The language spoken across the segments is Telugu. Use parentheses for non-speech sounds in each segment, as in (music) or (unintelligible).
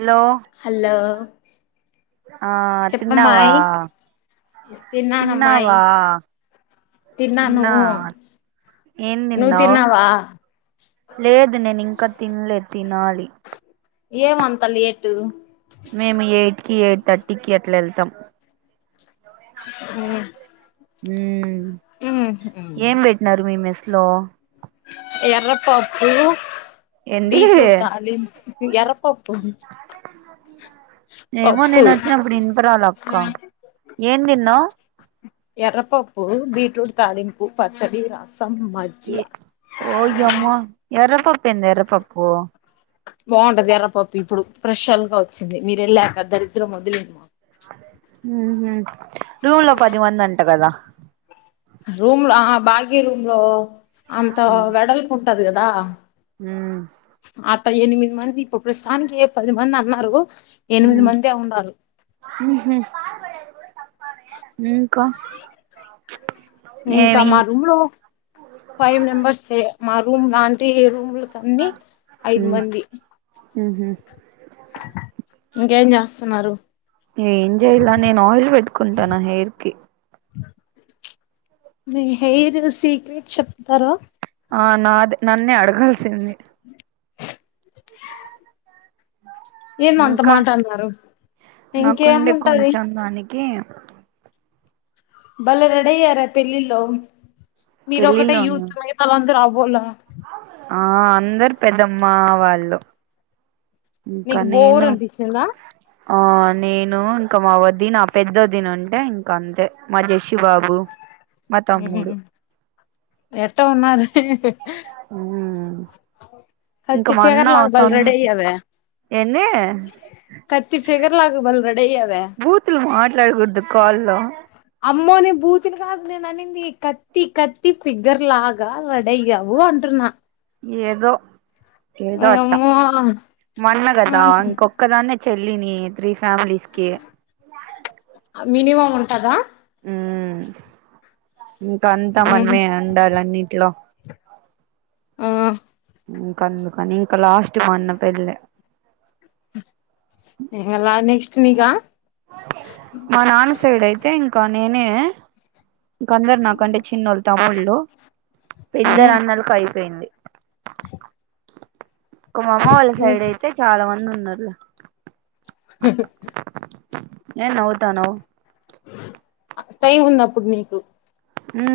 హలో హలో ఆ తిన్నావా చెప్పమ్మాయి తిన్నానమ్మాయి తిన్నావా తిన్నా ఏం నువ్వు తిన్నావ్ తిన్నావా లేదు నేను ఇం ఇంక తిన్లెదు తినాలి ఏం అంత లేటు మేము ఎయిట్ కి ఎయిట్ థర్టీకి అట్ అట్ల వెళ్తాం మ్మ్ మ్మ్ ఏం పెట్టినారు మీ మెస్ స్లో ఎర్రపప్పు ఏంది బీట్రూట్ తాలి ఎర్రపప్పు ఏమో పప్పు నేనొచ్చినప్పుడు ఇనపరాల అక్కా ఏన్ తిన్నావ్ ఎర్రపప్పు బీట్రూట్ తాాలింపుూ పచ్చడి రాస ఏ ఓయ్యోమ్మ ఎర్రపప్పు ఏంది ఎర్రపప్పు బాగుంటది ఎర్రపప్పు ఇప్పుడు ఫ్రెషల్ గా వచ్చింది మీరు వెళ్ళాక దరిద్రం వదిలింది మాకు మ్మ్ రూమ్ లో పది మంది అంట కదా రూమ్ లో బాగ్య రూమ్ లో అంత మ్మ్ వెడల్పు ఉంటది కదా దా మ్మ్ అట్ట ఎనిమిది మంది ఇప్పుడు ప్రస్తుతానికి పది మంది అన్నారు ఎనిమిది మ్మ్ మందే ఉండారు మ్మ్ హు ఇంకా ఇంకా ఏమి మా రూమ్ లో ఫైవ్ మెంబర్స్ే మా రూమ్ లాంటి ఏ రూమ్లన్ని ఐదు మంది మ్మ్ హు ఇంకేం చేస్తున్నారు ఏం చేయలా నేను ఆయిల్ పెట్టుకుంటాను హెయిర్ కి నీ సీక్రెట్ చెప్తార ఆ నాద నన్నే అడగాల్సింది (unintelligible) ఏ ఏం అంత ఇంకా మాట అన్నారు ఇంకేం ఉంటది కి భలే రడైయార పెళ్లిలో మీరు ఒకటే పెళ్ళిలోను యూత్ అలందర్ అవ్ బోల ఆ అందరు పెద్దమ్మ వాళ్ళు ఇంకా నీకు బోర్ నేను అనిపించిందా ఆ నేన్ ఊ ఇంకా మావదిన పెద్దోదిన్ ఉంటే ఇంకా అంతే మా జషీ బాబు మా తమ్ముడు ఎత్తో ఉన్నాది (unintelligible) ఇంకా మా అన్న కత్తిఫిగర్లా బల్ సొం రెడైయావే ఏంది కత్తిఫిగర్లా బల రెడైయావే బూతులు మాట్లాడకూడదు కాల్లో అమ్మోని బూతిని కాదు నేన్ అని నీ కత్తి కత్తి ఫిగర్లాగా రడయావో అంటున్నా ఏదో ఏదో అట్టా ఓయమ్మో మన్నగదా ఇంకొక్కదాన్ని చెల్లిని త్రీఫ్ ఫ్యామిలీస్కి మినిమమ్ ఉంటదా ఊ ఇంకా అంతా మనమే ఉండాలన్నిట్లో ఆ ఇంకందుకని ఇంకా లాస్ట్ మా అన్న పెళ్లే ఉహ్హ్ ఇగలా నెక్స్ట్ నీకా మా నాన్న సైడ్ అయితే ఇంకా నేనే ఇంక అందరు నాకంటే చిన్నోళ తముళ్లు పెద్ద రన్నలకు అయిపోయింది ఇక మామ్మ వాళ్ళ సైడ్ అయితే చాలా మంది ఉం నరేస్ (unintelligible) ఏ నవుతానవు టైం ఉంది అప్పుడు మీకు ఊ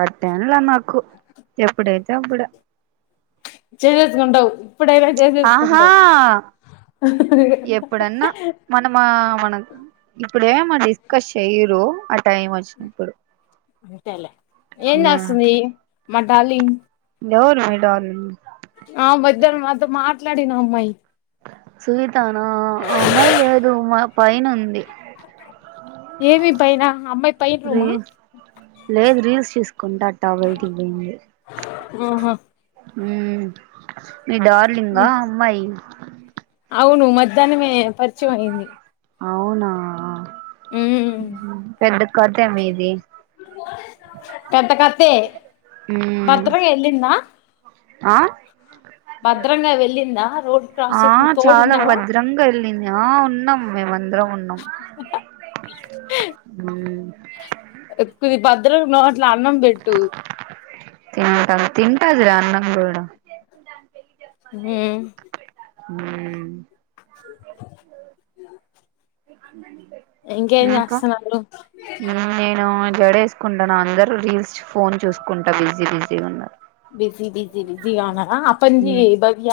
అది తినలా నాకు ఎప్పుడైతే అప్పుడు చేసేసుకుంటావు ఎప్పుడైనా ఆహా చేసేసుకుంటావు. ఎప్పుడన్నా మనమా మనం ఇప్పుడేమ డిస్కస్ చెయ్యరు టైం వచ్చినప్పుడు తేలే ఏం చేస్తుంది మా డార్లింగ్ ఎవరు మీ డార్లింగ్ ఆ మధ్యనం మాతో మాట్లాడిన అమ్మాయి. సునీతనా ఆ అమ్మాయి లేదు మా పైన ఉంది. ఏమి పైనా అమ్మాయి పైన రూమా రీల్ లేదు రీల్స్ చూసుకుంటా అట్ట బైటికి పోయింది. ఓహా మ్మూ మీ డార్లింగా అమ్మాయి అవును మధ్యానమే పరిచయం అయింది. అవునా మ్మ్ హు పెద్ద కాథే మీది పెద్ద కథే మ్మ్ బాత్తుమ్మ వెళ్లిందా ఆ వెళ్ళిందా రోడ్ క్రాస్ ఆ చేసిన చాలా తోడున్నావా భద్రంగా వెళ్ళింది ఆ ఉన్నాం. మేమందరం ఉన్నాం. మ్మ్ కొద్ది భద్రం నోట్ల అన్నం పెట్టు. తింటం తింటాదిరా అన్నం గూడా హ్మ్ హ్మూ ఇంకేం ఇంకా చేస్తున్నారు నేను జడ వేసుకుంటునా అందరు రీల్స్ ఫోన్ చూసుకుంటా బిజీ బిజీగా ఉన్నరు. బిజీ బిజ్ జి బిజి బిజి గా ఉన్నారా, అప్పటినుంచి భవ్య,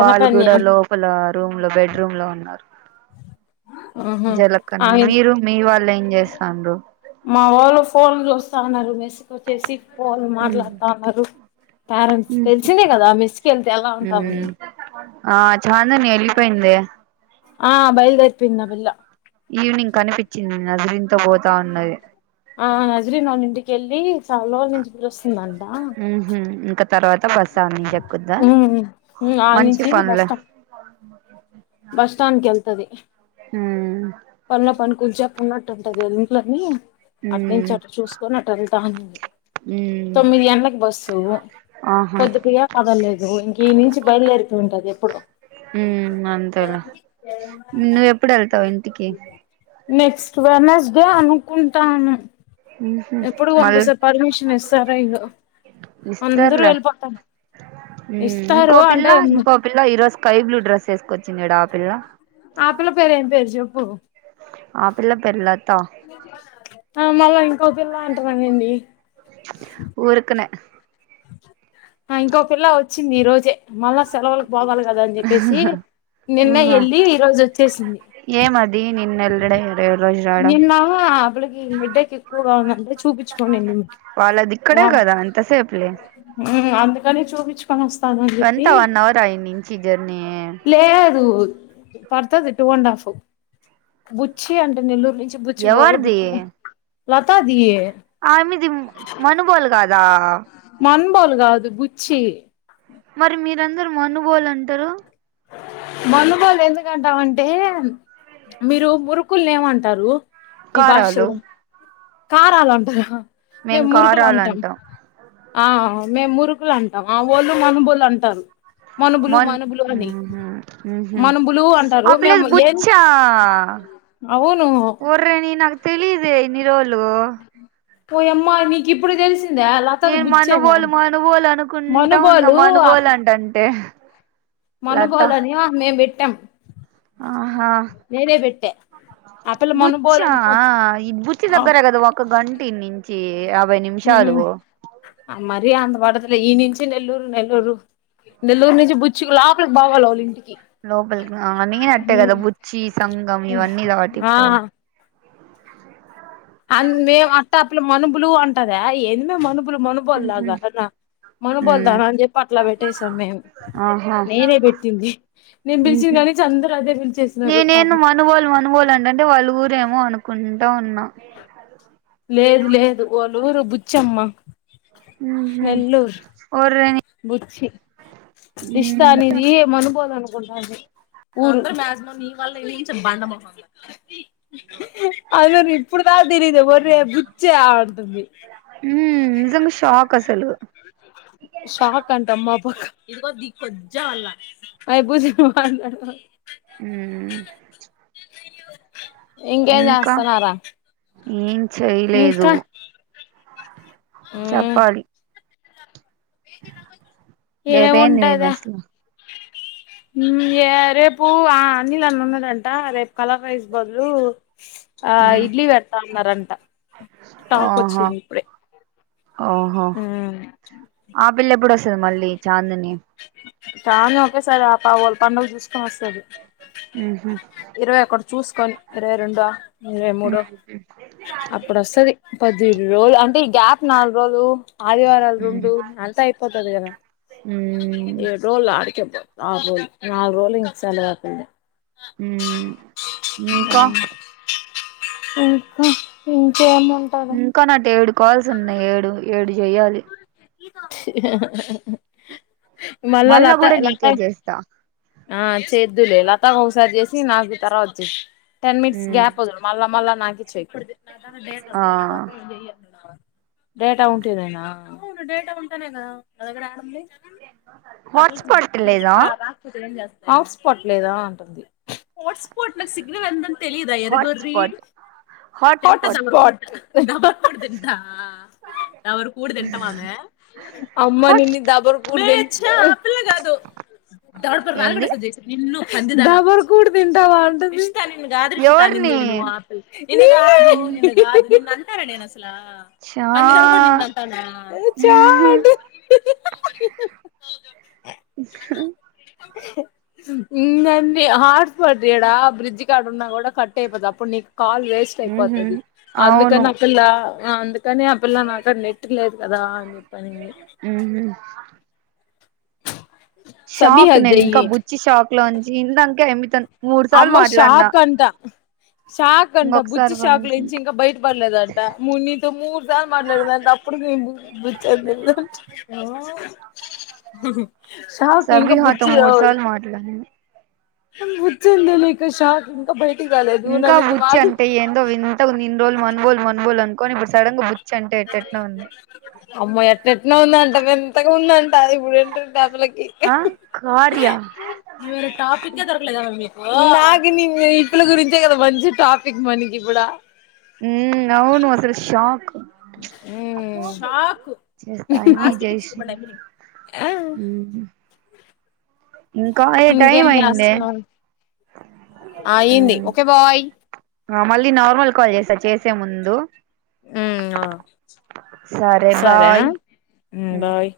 వాళ్ళు కూడా లోపల రూమ్ లో బెడ్ రూమ్ లో ఉన్నారు జలకన్య ఆమె మీరు మీ వాళ్ళు ఏం చేస్తాండ్రు? మా వోళ్ళు ఫోన్ చూస్తా ఉన్నారు మెస్ కొచ్చేసి ఫోన్ మాట్లాడుతా ఉన్నారు పేరెంట్స్ మ్మ్ తెలిసిందే కదా మేస్ కు వెళ్తే ఎలా ఉంటామని. ఆ చాందని వెళ్ళిపోయిందే ఆ బయలుదే చిన్న పిల్ల ఈవినింగ్ కనిపించింది నజిరిన్ ఆ నజ్రిన వాళ్ళ ఇంటికి ఎల్ లీ చాలా నిద్ర వస్తుందంట ఊహూ ఇంకా తర్వాత బస్తా నేను చెక్కుతా ఉమ్ ఆ మంచి నుంచి బస్ పనులే స్టాప్ బస్ స్టాండ్ వెళ్తది మ్మ్ పనులో పని కూర్చా ఉన్నట్టు ఉంటంది అది ఇంట్లోకి అట్ నుంచి మ్మ్ అట్ చూసుకొని అట్ వెళ్తాని మ్మ్ తొమ్మిది గంటలకి బస్సు ఆహా పొద్దు పోయే పగలేదు ఇంక ఈ నుంచి బయలుదేరిత ఉంటది ఎప్పుడు వెళ్ళ నువ్వ ఎప్పుడు వెళ్తావు ఇంటికి నెక్స్ట్ వెనస్డే అనుకుంటానా హుహు మళ్ళ ఇస్తారో ఇదో అందరూ ఇస్తర్లే వెళ్ళిపోతారు ఇస్తారు ఇంకో అంటే పిల్లా ఇంకో పిల్ల ఈరోజు స్కై బ్లూ డ్రెస్ వేసుకోవచ్చు చిన్నడ పిల్ల ఆ పిల్ల పేరు ఏం పేరు చెప్పు ఆ పిల్ల పేరులా ఆ మమ కోపిల్లా అంటున్నాంగండి ఊరుకునే ఆ ఇంకొకల్లా వచ్చింది ఈ రోజే మళ్ళా సెలవులకు పోవాలి కదా అని చెప్పేసి నిన్న ఊహా వెళ్ళి ఈరోజు వచ్చేసింది ఏమది నిన్న ఎల్లడే ఈ రోజు రావడం నిల్వ అబ్ ఈ హెడ్డ క ఎక్కు అంటే చుపించ్ వాళ్ళ దక్కడే కదా అని తసే పలే నే చోవిచ్ వంతా వన్ అవర్ అయి నించి జర్నీ లేదు పడుతుది టూ అండ్ హాఫ్ బుచ్చి అంటే నల్లురు నుంచి బుచ్చు పోవాలి బుచ్చు లతాది ఆ మీది మన బోల్ కాదా మన బల్ కాదు బుచ్చి మరి మీరందరూ మనుబోళ అంటారు మందుబళ్ళు ఎందుకంటామంటే మీరు మురుకులు ఏమంటారు కారాలు మీబషలోం కారాల అంటారా మేం మేము మురుగులు కారాలు అంటాం ఆ మేము మురుకులు అంటాం ఆ వాళ్ళు మనుబోళ్ళు అంటారు మన బలు మొన్ మన బలు అని మనుబులు అంటారు ఆ పిలేది మేము ఏం బుచ్చా అవును వర్రే నీ నాకు తెలిద నిర హలో ఓయమ్మా నీకిప్పుడు తెలిసి నేను మనుబోలు మనుబోలు అనుకుంటా ఉన్నా మనుబోలు మనుబోలు అంటంటే లత మనుబోలని ఆమె వి విట్టం ఆహా నేనే పెట్టా ఆ పిల్ల ల మనుబోలనికో చి దగ్గర గద వా ఒక గంటీ నించి ఈ యాభై నిమిషాలు మరీ అంత పడదులే ఈ నుంచి నెల్లూరు నెల్లూరు నెల్లూరు నుంచి బుచ్చికు లోపలికి బోవాలి వాళ్ళింటి లోపలికి రా అని అట్టే కదా బుచ్చి సంగం ఇవన్నీ కావటి ఆ పో అందే అట్ట అ పిల్ల మనుబులు అంటాదా ఏంది మే మను బులు ఊహు మనుబోల్లాగా కన్నా మ్ మనుబోల్దానా అని చెప్పి అట్లా పెట్టేసాం మేము ఆహా నేనే పెట్టింది నేను ఊహు పిలిచినకానించి అందరూ అదే పిలిచేసినారు నేనేందో పాపం మనుబోలు టా వున్నా లేదు లేదు ఓక ఊరు బుచ్చమ్మ ఉహు నెల్లూర్ ఓర్ని బుచ్చి ఉమ్ ఇష్టానిజ ఈ మనుబోధన ఊ మ నీ వాళ్ళ బండ మ అది ఇప్పుడుదాతలీదు తే బుచ్చా అంటుంది ఉమ్ నిజంగా షాక్ అసలు షాక్ అంట మాబక్ అయి (unintelligible) మాట్లాడుత హ ఇంకేం చేస్తున్నారా ఏ చేయలేదు ఇంకా హ్మ్ చప్పాలి రే పే మీ ఏముంటదా మసలా ఏ రేపు ఆ అన్నిల్న్న ఉన్నాడంట రేపు కళాకైస్ బదులు ఆ ఇడ్లీ వర్తా నరంట ఆ ఓహా ఓహో హ్మ్ ఆ పిల్ళ బుడ మళ్ళీ చాందిని కానీ ఒకేసారి ఆ పా వాళ్ళ పండుగ చూసు స్తది ఉహు ఇరవై ఒక చూసుకోని ఇరవై రెండు ఇరవై మూడో ఉమ్ అప్పుడు వస్తది పది రెండు రోజులు అంటే ఈ గ్యాప్ నాలుగు రోజులు ఆదివారాలు రెండు అంతా అయిపోతది కదా ఉమ్ ఏడు రోజులు అడికే ఆరు రోజులు నాలుగు రోజులు ఇంకా (unintelligible) హు ఇంకా ఇంకా ఇం ఏమంటారు ఇంకా నాటు ఏడు కాల్స్ ఉన్నాయి ఏడు ఏడు చేయాలి మళ్ళా లత కూడా లత నీకే చేస్తా ఆ చేద్దులే లతా ఒకసారి చేసి కి నాకి తర్వాత చేయ్ టెన్ మినిట్స్ ఉమ్ గ్యాప్ వదులు మల్లా మల్లా నాకి చేయ్ ఆ (unintelligible) డేటా ఉంటేనేనేనా అవును డేటా ఉంటానే కదా నా దగ్గర యాడ ఉంది హాట్ స్పాట్ లేదా రాకపోతే హాట్స్పాట్ లేదా అంటుంది హాట్స్పాట్ లో సిగ్నల్ ఏ తెలిదా ఎర్రిగోర్రి హాట్స్పాట్ హాట్స్పాట్ (unintelligible) తింట తమరు కుడు తింటామని అమ్మా హాట్ నిన్న దబర్ కూచ్చ పిల్ల కాదు దౌడ పండ్లు ఏంది రాలగొట్టేస్త జయ శ్రీ నిన్ను దబరు కూడు తింటావా అంటుంది నిన్ను కాదు రిషిత అనింది ఎవరిని నేను ఆ పిల్లని నిన్ను కాదు నిన్ను కాదు నిన్ను అంటానా నేను అసలా చా అందరి ముందు నిన్ను అంటానా ఛా ఉమ్ సన్ని హాట్ స్ఫట్ ఇడా బ్రిడ్జ్ కడా ఉన్నా కూడా కట్ అయిపోతు అప్పుడు నీకు కాల్ వేస్ట్ ఉహు అయిపోతది అవును అందుకని అ పిల్ల ఆ అందు కానీ అ పిల్ల నా కాడా నెట్ లేదు అదా అన్ని చెప్పి అహుమ్ షాక్ సబీహాకి నేను ఇంకా చెయ్యి బుచ్చి షాక్ లో ఉంచి ఇందంకా ఎ అమ్మ షాక్ అంటా షాక్ అంట బుచ్చి ఇంకొకసారి షాక్ బలసం లోంచి ఇంకా బయట పడలేదంట మునితో మూడు దారి మాట్లాడుందంటే అప్పుడు మే బుచ్చి అని చెప్పి హహ సబిహ తో మూడు సార్లు మట్లాడాను వచ్చింది తెలికా షాక్ ఇంకా బయ ఇంకా ఊచ్చి అంటే ఏందో వింతగా ఉంది ఇన్ని రోజులు మనబోలు మనబోలు అంట కాని ఇప్పుడు సడన్ గా చంటే ఎట ఎట్ నో ఉంది అమ్మ ఎట్న ఎట్న ఉంద అంట వింతగా ఉందండి ఇప్పుడు ఏంటండి అ పిల్లకి ఆ కార్య గ న ఇ పిల్ల గురించే కదా మంచి టాపిక్ మనకి ఇప్పుడ ఉమ్ అవును అసలు షాక్ ఉమ్ షాకు చేస్తా ఏమి జయశ్రీ ఉ ఇంకా టైం అయిందే ఆయింది ఓకే బాయ్ ఇది నార్మల్ కాల్ చేసా చేసే ముందు హమ్ సరే ఆ ఉమ్ బాయ్